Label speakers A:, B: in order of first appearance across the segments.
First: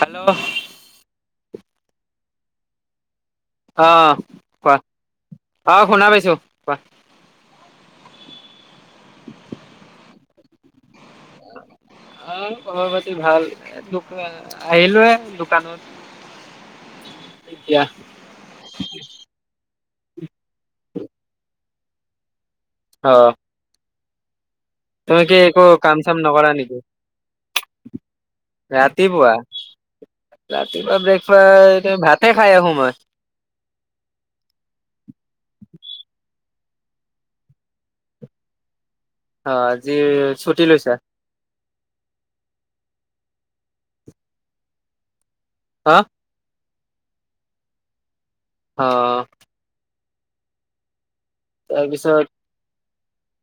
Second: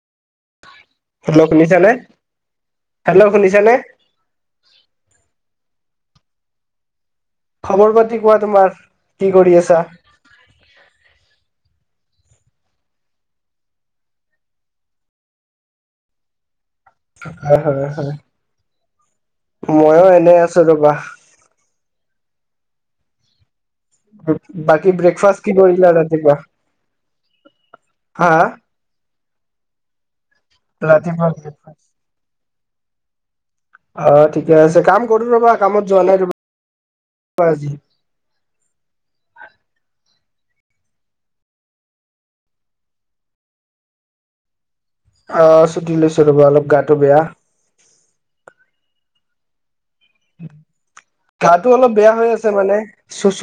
A: Hello
B: hello শুনিছে নে
A: আহ কোৱা আহ শুনা পাইছো কোৱা।
B: খবৰ পাতি কোৱা তোমাৰ কি কৰি আছা
A: আহ খবৰ পাতি ভাল দোক আহিলোয়ে দোকানত
B: হয়
A: এতিয়া
B: হয় হয় মইও এনেই আছো ৰবা।
A: অ
B: বাকি ব্ৰেকফাষ্ট কি কৰিলা ৰাতিপোৱা?
A: ৰাতি পুৱা ৰাতিপোৱা
B: ৰাতিপুৱা
A: ব্ৰেকফাষ্ট ভাতে খাই আহো মই।
B: অ ঠিকে আছে কাম কৰো ৰবা কামত যোৱা নাই ৰবা। আজি
A: অ আজি ছুটি লৈছা
B: অ
A: হা
B: ছুটি লৈছো ৰ'বা অলপ গাটো বেয়া।
A: অ
B: গাটো অলপ বেয়া
A: তাৰপিছত
B: হৈ আছে মানে ছষছ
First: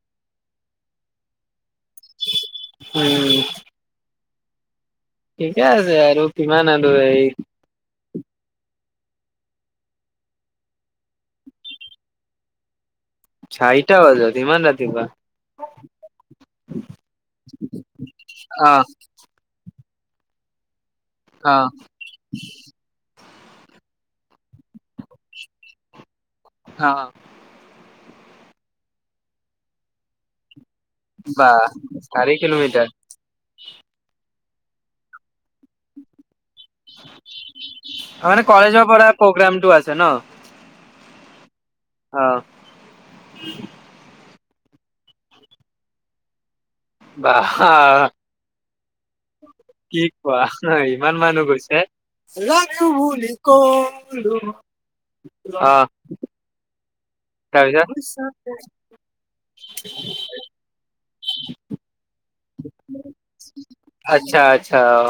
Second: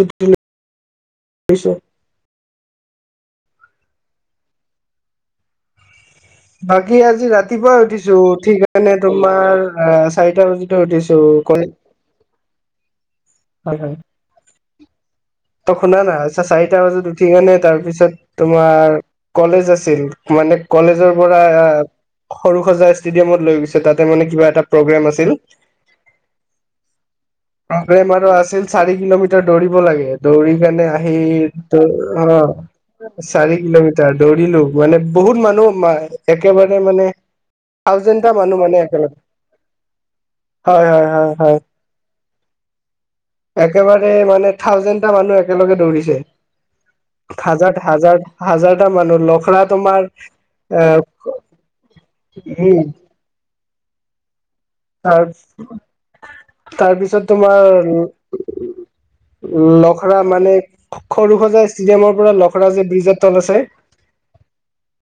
B: [unintelligible]
A: উম ঠিকে আছে আৰু কিমান আৰু
B: বাকী
A: এই
B: আজি ৰাতিপুৱাই উঠিছো ঠিক কাৰণে তোমাৰ চাৰিটা বজি উঠিছোঁ কনি [inaudible]
A: চাৰিটা বজাত ইমান ৰাতিপুৱা
B: ত শুনা নাই আচ্ছা চাৰিটা বজাত উঠি কেনে তাৰপিছত
A: অ
B: তোমাৰ কলেজ আছে আছিল মানে কলেজৰ পৰা
A: অ
B: সৰু সজা ষ্টেডিয়ামত লৈ গৈছে তাতে মানে কিবা এটা প্ৰগ্ৰেম আছিল।
A: হা
B: প্ৰগেম আৰু আছিল চাৰি কিলোমিটাৰ দৌৰিব লাগে দৌৰি কিমানে আহি
A: বা
B: দৌৰ
A: চাৰি
B: অ
A: কিলোমিটাৰ
B: চাৰি কিলোমিটাৰ দৌৰ দিলো মানে বহুত মানুহ একেবাৰে মানে থাউজেণ্ডটা মানে
A: কলেজৰ পৰা
B: একেলগে
A: প্ৰগ্ৰামটো আছে ন
B: হয় হয় হয় হয়।
A: অ
B: একেবাৰে মানে থাউজেণ্ডটা মানুহ একেলগে দৌৰিছে। খাজাৰ
A: বাহ
B: হাজাৰ হাজাৰ এটা মানুহ লখৰা
A: কি
B: তোমাৰ এ
A: লক
B: উম
A: টো বুলি কউ লো।
B: ত তাৰপিছত তোমাৰ
A: তাৰপিছত
B: উ লখৰা মানে সৰু সজাই ষ্টেডিয়ামৰ পৰা লখৰা যে ব্ৰিজৰ তল আছে।
A: আচ্ছা আচ্ছা অ।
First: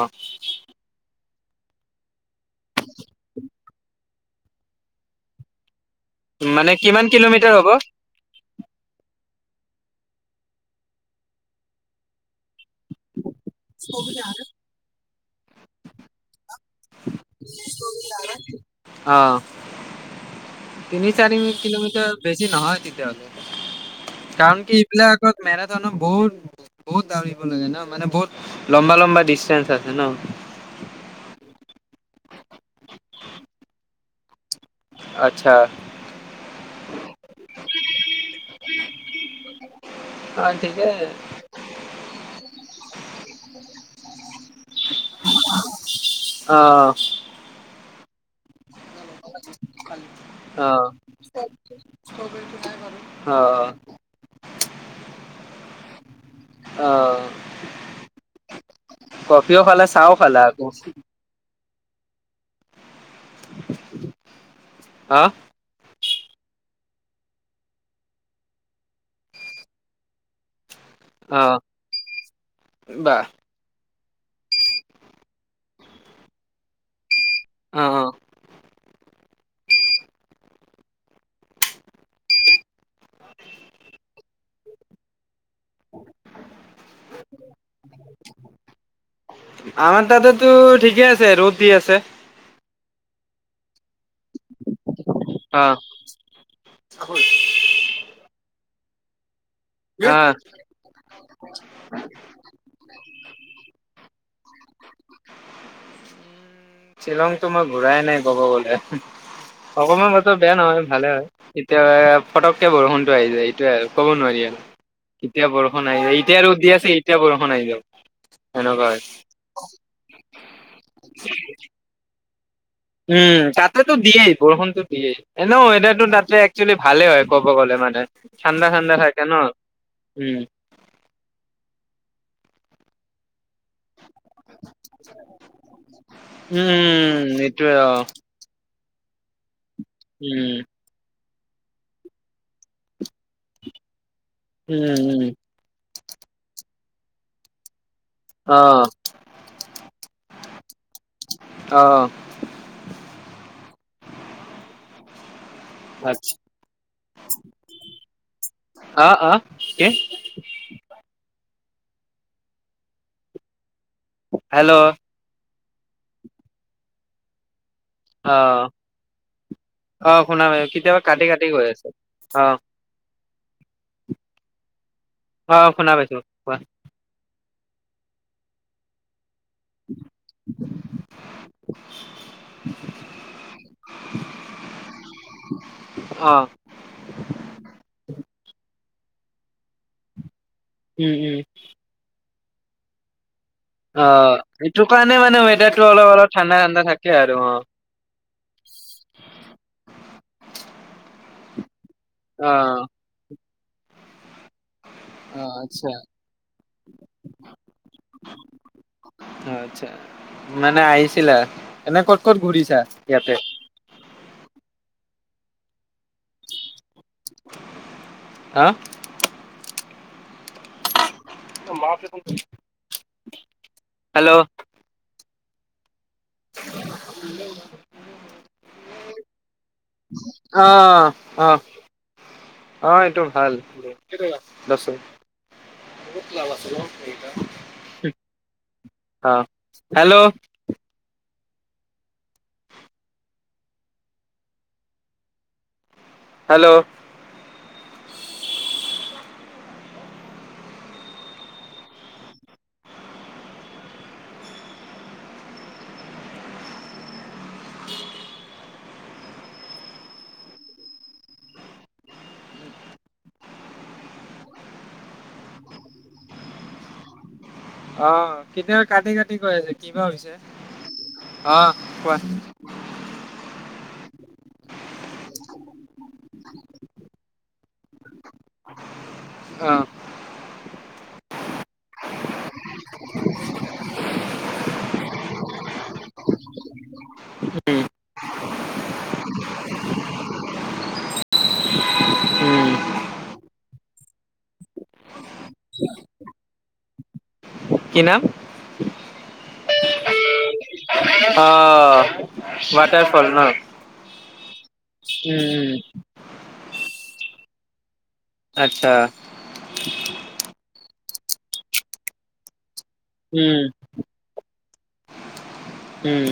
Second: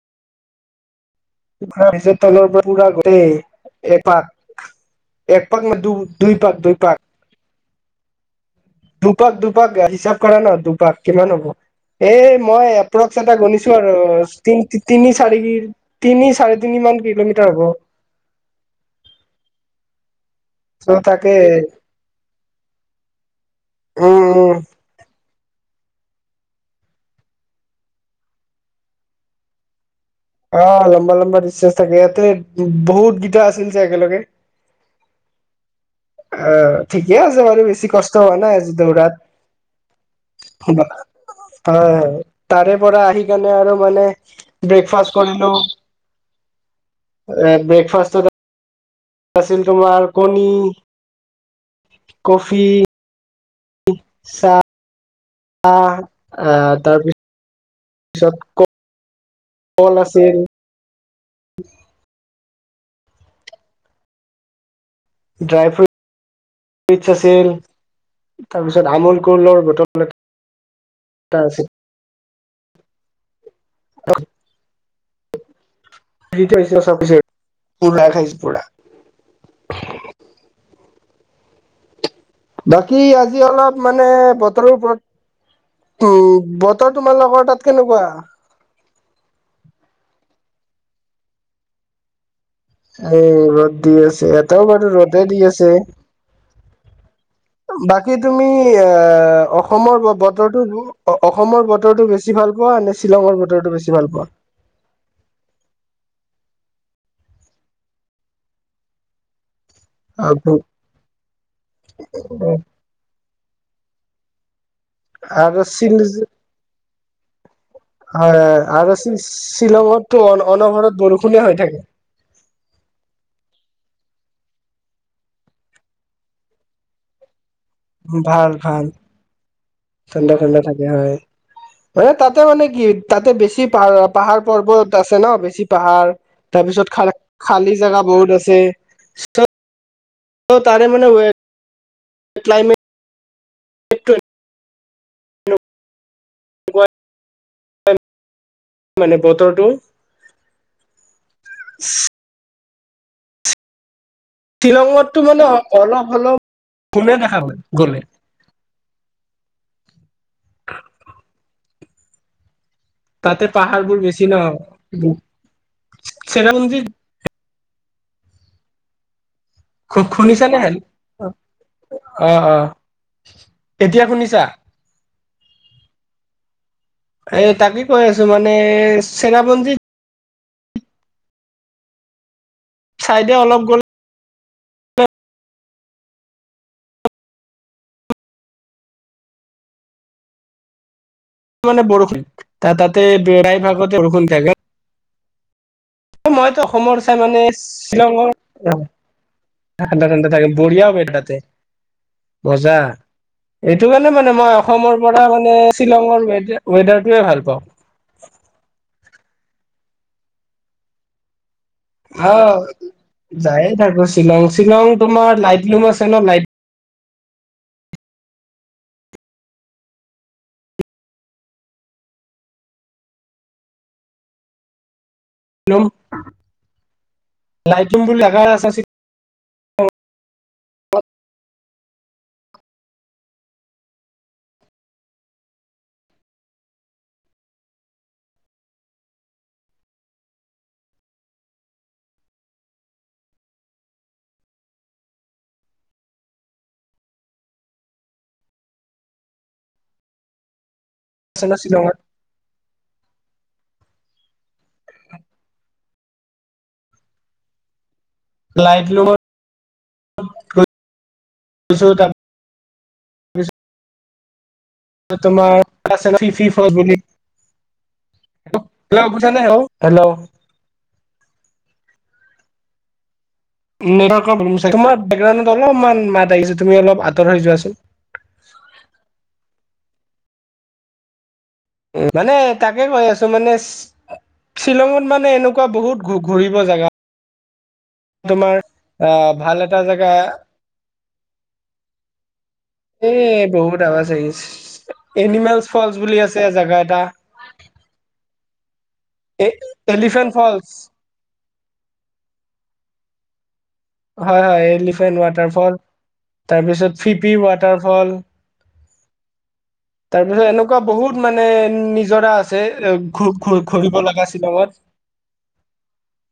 B: [unintelligible] একপাক একপাক দু দুই পাক
A: মানে
B: দুই পাক
A: কিমান কিলোমিটাৰ হ'ব?
B: দুপাক দুপাক হিচাব কৰা ন দুপাক কিমান হ'ব? এই মই চেন্তা গণনিছো আৰ তি তিনি চাৰি তিনি চাৰে তিনি মান কে
A: অহ
B: চ'
A: তিনি
B: তাকে
A: চাৰি কিলোমিটাৰ বেছি নহয় তেতিয়া হ'লে।
B: উম উম
A: কাৰণ কি এইবিলাক আগত মেৰাথনত বহুত বহুত দাউৰিব লাগে ন মানে বহুত লম্বা লম্বা ডিচষ্টেঞ্চ আছে ন।
B: অ লম্বা লম্বা ডিচষ্টেঞ্চ থাকে ইয়াতে বহুত গিটা আছিল যে একেলগে।
A: আত্চ্ছা
B: অহ ঠিকে আছে বাৰু বেছি কষ্ট হোৱা নাই আজি দৌৰাত।
A: অ ঠিকে
B: হয় তাৰে পৰা আহি কেনে আৰু মানে ব্ৰেকফাষ্ট কৰিলোঁ
A: অ'
B: ব্ৰেকফাষ্টটোতা আছিল তোমাৰ কণী
A: অ'
B: কফি
A: অ
B: চাহ আহ তাৰপিছত
A: অ'
B: তাৰ পিছত ক
A: কফিও খালা
B: কল
A: চাহও
B: আছিল
A: খালা আকৌ [inaudible]
B: ড্ৰাই ফ্ৰুট ইটছ আছিল তাৰপিছত আমোল কলৰ বতল টা আছে।
A: বা
B: [unintelligible] [unintelligible]
A: অ'
B: পুৰা
A: অ'
B: খাইছো পুৰা বাকী আজি অলপ মানে বতৰৰ ওপৰত টো বতৰ তোমাৰ লোকৰ তাত কেনেকুৱা‌?
A: টো ঠিকে আছে ৰ'দ দি আছে্
B: এই ৰ'দ দি আছে এটাও বাৰু ৰ'দে দি আছে
A: অ'
B: বাকী তুমি [unintelligible] অসমৰ
A: অ'
B: বতৰটো অসমৰ বতৰটো বেছি ভাল পোৱা নে শ্বিলঙৰ বতৰটো বেছি ভাল পোৱা? [inaudible]
A: উ শ্বিলংতো মই ঘূৰাই নাই কব গলে। অকমান বতৰ বেয়া নহয় ভালে হয় এতিয়া পটককে বৰষুণতো আহি যায়। সেইটোৱে আৰু ক'ব নোৱাৰি আৰু এতিয়া
B: আৰু
A: বৰষুণ
B: শ্বিল
A: আহি যায় এতিয়া আৰু দি আছে এতিয়া বৰষুণ আহি যাব।
B: হয়
A: এনেকুৱা
B: আৰু
A: হয়।
B: শ্বিলঙততো অন অনবৰত বৰষুণে হৈ থাকে।
A: উম তাতেতো দিয়েই বৰষুণতো দিয়েই এনেইও ৱেডাৰটো ভালেই একচুৱেলি ভালে হয় ক- ব গলে মানে
B: ভাল
A: ঠাণ্ডা
B: ভাল
A: ঠাণ্ডা থাকে ন উম।
B: হয়ে তাতে মানে কি তাতে বেছি- পাহাৰ পাহাৰ পৰ্বত আছে ন বেছি পাহাৰ তাৰ পিছত খাল
A: উম
B: খালী
A: এইটোয়ে অ
B: জোগা বহুত আছে। [unintelligible]
A: উম।
B: অ তাৰে মানে উৱেট ক্লাইমেট
A: উম উম অ
B: মানে বতৰটো
A: আহ।
B: শ্বিলংঙতটো মানে অলপ
A: আচ্ছা
B: অলপ গলে দেখা গল গলে।
A: অ অ কি?
B: তাতে পাহাৰবোৰ বেছি
A: হেল্ল' অ
B: ন, চেৰাপুঞ্জী
A: অ। আহ শুনাম
B: শুনিছানে
A: কেতিয়াবা কাটি কাটি গৈ আছে অ।
B: এতিয়া শুনিছা?
A: অ শুনা পাইছো কোৱা?
B: এই তাকে কৈ আছোঁ মানে চেৰাপুঞ্জী
A: [inaudible]
B: চাইডে অলপ গ'লে
A: অ। উম, উম,
B: মানে বৰষুণ তাতে বেৰাই ভাগতে বৰষুণ থাকে।
A: তুমি মানে ৱেতাত
B: মইতো অসমৰ চাই মানে শ্বিলঙৰ ঠাণ্ডা ঠাণ্ডা থাকে, বঢ়িয়া হব এ তাতে। মজা
A: অ',
B: এইটো কাৰণে মানে মই অসমৰ পৰা মানে
A: অ', আচ্ছা
B: শ্বিলঙৰ ৱেডা ৱেডাৰটোৱে ভাল পাওঁ।
A: আচ্ছা মানে আহিছিলা। এনে ক'ত ক'ত
B: আহ,
A: ঘূৰিছা ইয়াতে
B: যায়ে থাকো শ্বিলং শ্বিলং তোমাৰ লাইট লুম আছে ন লাইট
A: হা? হেল্ল'!
B: লুম লাইট লুম বুলি জাগা আছ
A: আহ অ। অ এইটো ভাল, দচ টকা বহুত লাভ আছে ন ৱেদাৰ। আহ হেল্ল'! হেল্ল'!
B: চেনা শ্বিলংত লাইট লুমত গৈছো। [unintelligible] তোমাৰ ফি [inaudible] ফ বুলি-
A: আহ কেতিয়া
B: হেল্ল'
A: কাটি কাটি
B: বুজিছানে
A: কৈ
B: হেল্ল'
A: আছে কিবা
B: হেল্ল'
A: হৈছে আহ কোৱা? [unintelligible]
B: তোমাৰ ৰাউন্ধত অলপমান মাত আহিছে তুমি অলপ আঁতৰ হয় যোৱা চোন। [unintelligible]
A: অ।
B: উম মানে তাকে কৈ আছো মানে শ্বি শ্বিলঙত মানে এনেকুৱা বহুত ঘূ ঘুৰিব জেগা
A: উম।
B: তোমাৰ আহ ভাল এটা জেগা
A: উম,
B: এ বহুত আভা চি এনিমেল ফলচ বুলি আছে জাগা এটা
A: কি নাম?
B: এ এলিফেন্ট ফলচ
A: আ ৱাটাৰ ফল হ
B: হয় হয় এলিফেণ্ট ৱাটাৰফল, তাৰপিছত ফিপি ৱাটাৰফল
A: আচ্ছা
B: তাৰপিছত এনেকুৱা বহুত মানে নিজৰা আছে। এ ঘু
A: উম,
B: ঘু ঘূৰিব লগা শিলঙত।
A: উম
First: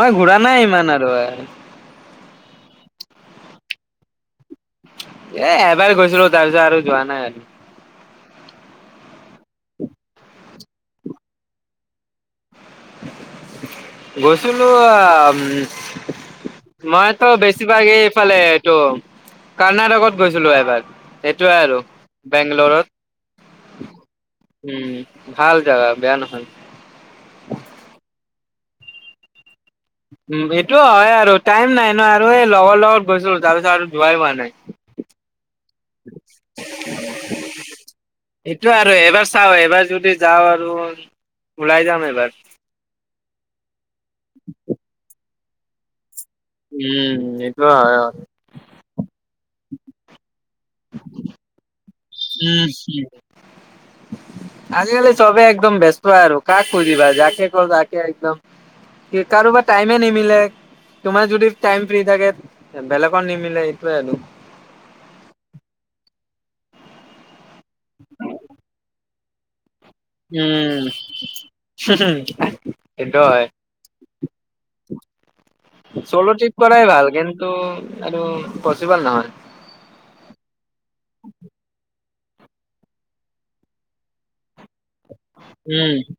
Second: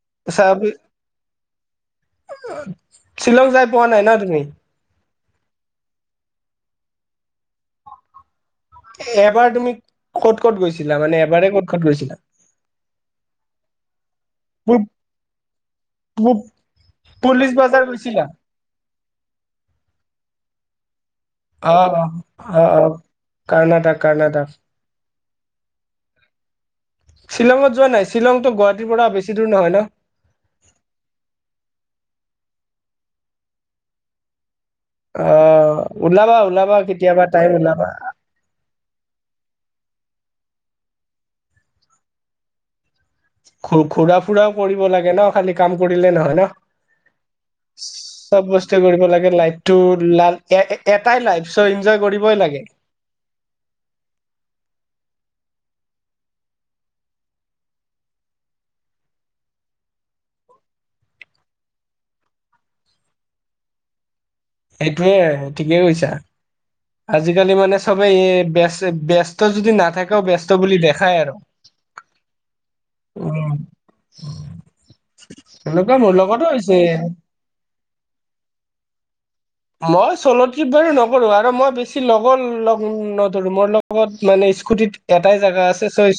A: মই ঘূৰা নাই
B: চাবি
A: ইমান আৰু।
B: শ্বিলং যাই পোৱা নাই ন তুমি
A: এ' এবাৰ গৈছিলো তাৰ পিছত আৰু যোৱা নাই আৰু।
B: এবাৰ তুমি ক'ত ক'ত গৈছিলা মানে এবাৰ ক'ত ক'ত গৈছিলা
A: গৈছিলো
B: পু
A: আ উম
B: পু
A: মইতো
B: পুলিচ বাজাৰ
A: বেছিভাগ এই
B: গৈছিলা
A: এইফালে এইটো কৰ্ণাটকত গৈছিলো এবাৰ- সেইটোৱে আৰু
B: অ অ অ কৰ্ণাটক কৰ্ণাটক
A: বেংগলৰত উ। ভাল জাগা বেয়া নহয়।
B: শ্বিলঙত যোৱা নাই শ্বিলংতো গুৱাহাটীৰ পৰা বেছি দূৰ নহয় ন
A: উ এইটো হয় আৰু টাইম নাই ন আৰু এই লগৰ লগত গৈছো তাৰ পিছত আৰু যোৱাই হোৱা নাই।
B: অ ওলাবা ওলাবা কেতিয়াবা টাইম ওলাবা।
A: এইটোয়ে এবাৰ চাও এবাৰ যদি যাওঁ আৰু ওলাই যাম এবাৰ
B: ঘুৰা-ফুৰাও কৰিব লাগে ন, খালি কাম কৰিলে নহয়। ন
A: উম এইটো হয়
B: চব বস্তুৱে কৰিব লাগে লাইট টো ল এ এটাই লাইট চ এনজয় কৰিবই লাগে
A: উম উম আজি কালি চবে একদম ব্যস্ত আৰু কাক খুজিবা যাকে কল তাকে একদম কি কাৰোবাৰ টাইমে নিমিলে। তোমাৰ যদি টাইম ফ্ৰী থাকে বেলেগত নিমিলে এইটোয়ে আৰু
B: সেইটোয়ে ঠিকেই কৈছা আজিকালি মানে চবেই এই বে বেষ্ট ত যদি ন
A: উম হু হু সেইটো হয়।
B: উম
A: [unintelligible]
B: সেনেকুৱা মোৰ
A: চলো
B: লগতো
A: ট্ৰিপ
B: হৈছে
A: কৰাই ভাল কিন্তু আৰু পচিবল নহয়
B: মই চ'লোট্ৰিপ বাৰু নকৰো আৰু মই বেছি লগৰ লগ নধৰো ম লগত মানে [unintelligible] স্কুটিত এটাই জেগা আছে
A: উম
B: চ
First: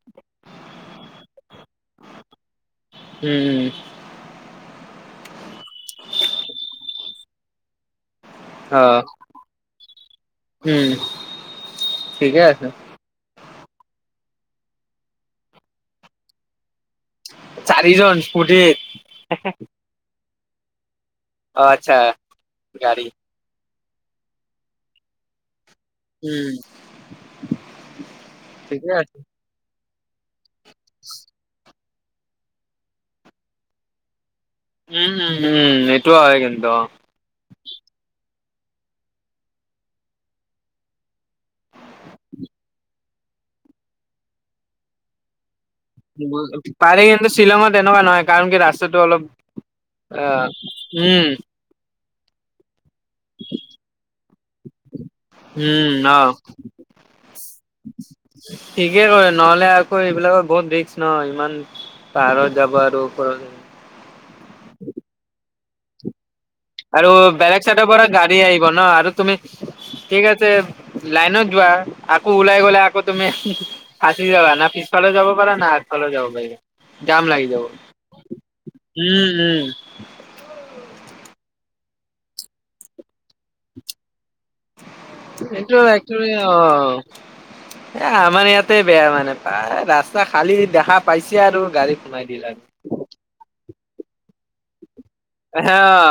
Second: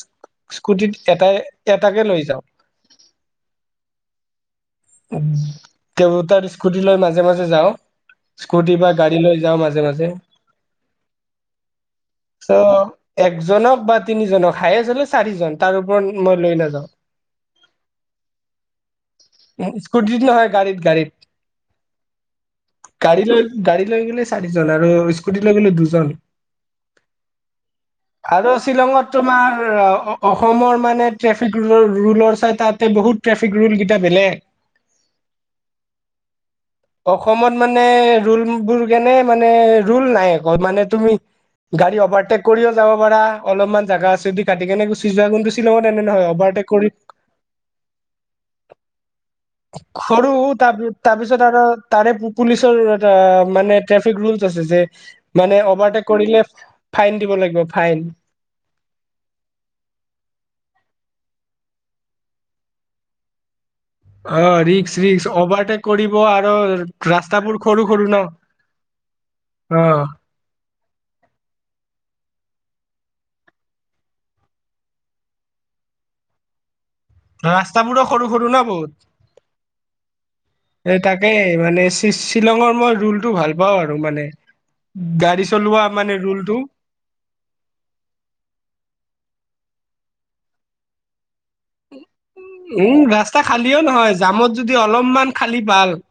B: স্কুটিত এটাই এটাকে লৈ যাও।
A: উম উম
B: তেওঁ তাৰ স্কুটি লৈ নায। মাজে মাজে যাওঁ স্কুটি
A: অ
B: বা গাড়ী লৈ যাওঁ মাজে মাজে
A: উম ঠিকে
B: চ'
A: আছে
B: একজনক বা তিনিজনক খাই আচলতে চাৰিজন তাৰ ওপৰত মই লৈ নাযাও।
A: চাৰিজন ফূৰ্তিত
B: উম, স্কুটিত নহয় গাড়ীত গাড়ীত।
A: আচ্ছা, গাড়ী।
B: গৈ গলো চাৰিজন আৰু স্কুটি লৈ গ'লো দুজন।
A: উম
B: আৰু
A: ঠিকে
B: শ্বিলঙত
A: আছে
B: তোমাৰ অসমৰ মানে ট্ৰেফিক ৰুলৰ চাই তাতে বহুত ট্ৰেফিক ৰুল কেইটা বেলেগ
A: উম উম উম এইটো হয় কিন্তু অ
B: অসমত মানে ৰোল কেনে মানে ল নাই মানে তুমি গাড়ী অভাৰটেক কৰি যাব অলপমান জেগা আছে যদি কাটি কেনে গুচি যোৱা কিন্তু। শ্বিলঙত এনে নহয় অভাৰটেক কৰি
A: পাৰি কিন্তু শ্বিলঙত এনেকুৱা নহয় কাৰণ কি ৰাস্তাটো অলপ অ
B: সৰু
A: উম
B: তাৰপিছত আৰু তাৰে পুলিচৰ মানে ট্ৰেফিক ৰ যে মানে
A: উম
B: অভাৰটেক
A: অ
B: কৰিলে ফাইন দিব লাগিব ফাইন
A: ঠিকে কৰে নহলে আকৌ এইবিলাকৰ বহুত ৰিক্স ন ইমান পাহাৰত যাব আৰু ওপৰত
B: অ ৰিক্স ৰিক্স অভাৰটেক কৰিব আৰু
A: আৰু
B: ৰাস্তাবোৰ
A: বেলেগ
B: সৰু
A: চাইডৰ পৰা
B: সৰু ন
A: গাড়ী আহিব ন আৰু তুমি
B: অ
A: ঠিক আছে লাইনত যোৱা আকৌ ওলাই গলে তুমি ফাঁচি যাবা না পিছফালে যাব পাৰা ন হাতফালে যাব পাৰিবা [unintelligible] লাগি যাব
B: ৰাস্তাবোৰো সৰু সৰু ন
A: উম উম
B: বহুত এ তাকে মানে শ্বিলঙৰ মই ৰোলটো ভাল পাওঁ আৰু মানে গাড়ী
A: এইটো
B: চলোৱা মানে
A: একচলি অ
B: ৰুলটো
A: এ আমাৰ ইয়াতে বেয়া মানে প্ৰায় ৰাস্তা খালী দেখা পাইছে আৰু গাড়ী সোমাই দিলে
B: উম ৰাস্তা খালিও নহয় জামত যদি অলপমান খালী
A: আৰু
B: বাল
A: অ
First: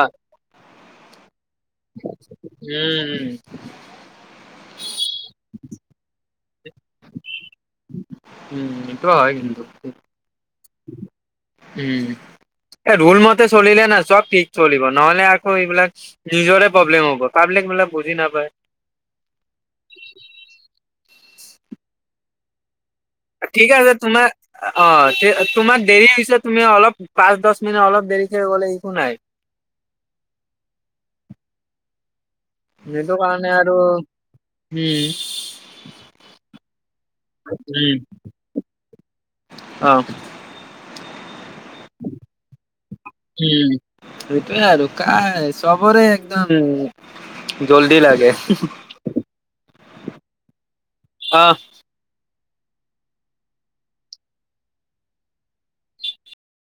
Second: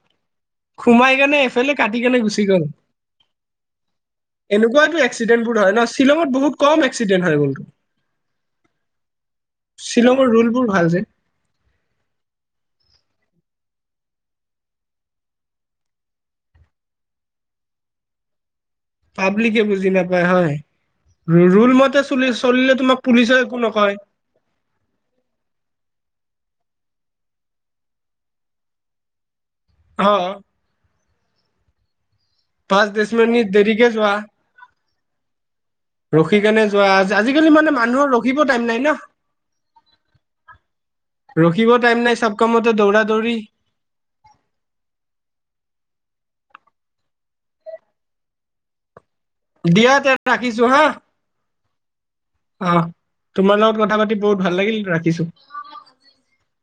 B: সোমাই কেনে এফালে কাটি কেনে গুচি গ'ল।
A: উম
B: এনেকুৱোতো এক্সিডেণ্ট বোৰ হয় ন' শ্বিলঙত বহুত কম এক্সিডেণ্ট হয় [unintelligible]
A: উম সেইটো হয় কিন্তু,
B: শ্বিলঙৰ ৰুলবোৰ ভাল যে
A: ‌উম। এ ৰুল মতে চলিলে না চব ঠিক চলিব নহলে আকৌ এইবিলাক নিজৰে প্ৰব্লেম হ'ব কাৰ বেলেগ বিলাক বুজি নাপায়।
B: পাব্লিকে বুজি নাপায় হয়। ৰু - ৰুল মতে চুলি - চলিলে তোমাক‌
A: ঠিক আছে তোমাৰ অ ঠে তোমাক দেৰি হৈছে তুমি অলপ পাঁচ দছ মিনিট অলপ দেৰি কে গ'লে ইকূ নাই।
B: অ'। পাঁচ দছ
A: সেইটো
B: মেনিট
A: কাৰণে আৰু
B: দেৰিকে যোৱা।
A: উম
B: ৰখি কেনে যোৱা আজ - আজিকালি মানে মানুহৰ
A: উম
B: ৰখিব টাইম নাই ন।
A: অ'।
B: ৰখিব টাইম নাই চব কামতে দৌৰা দৌৰি।
A: উম সেইটোয়ে আৰু কাই চবৰে [unintelligible] জল্দি লাগে।
B: দিয়া তে ৰাখিছো হা।
A: অহ।
B: অহ, তোমাৰ লগত কথা পাতি বহুত ভাল লাগিল ৰাখিছো।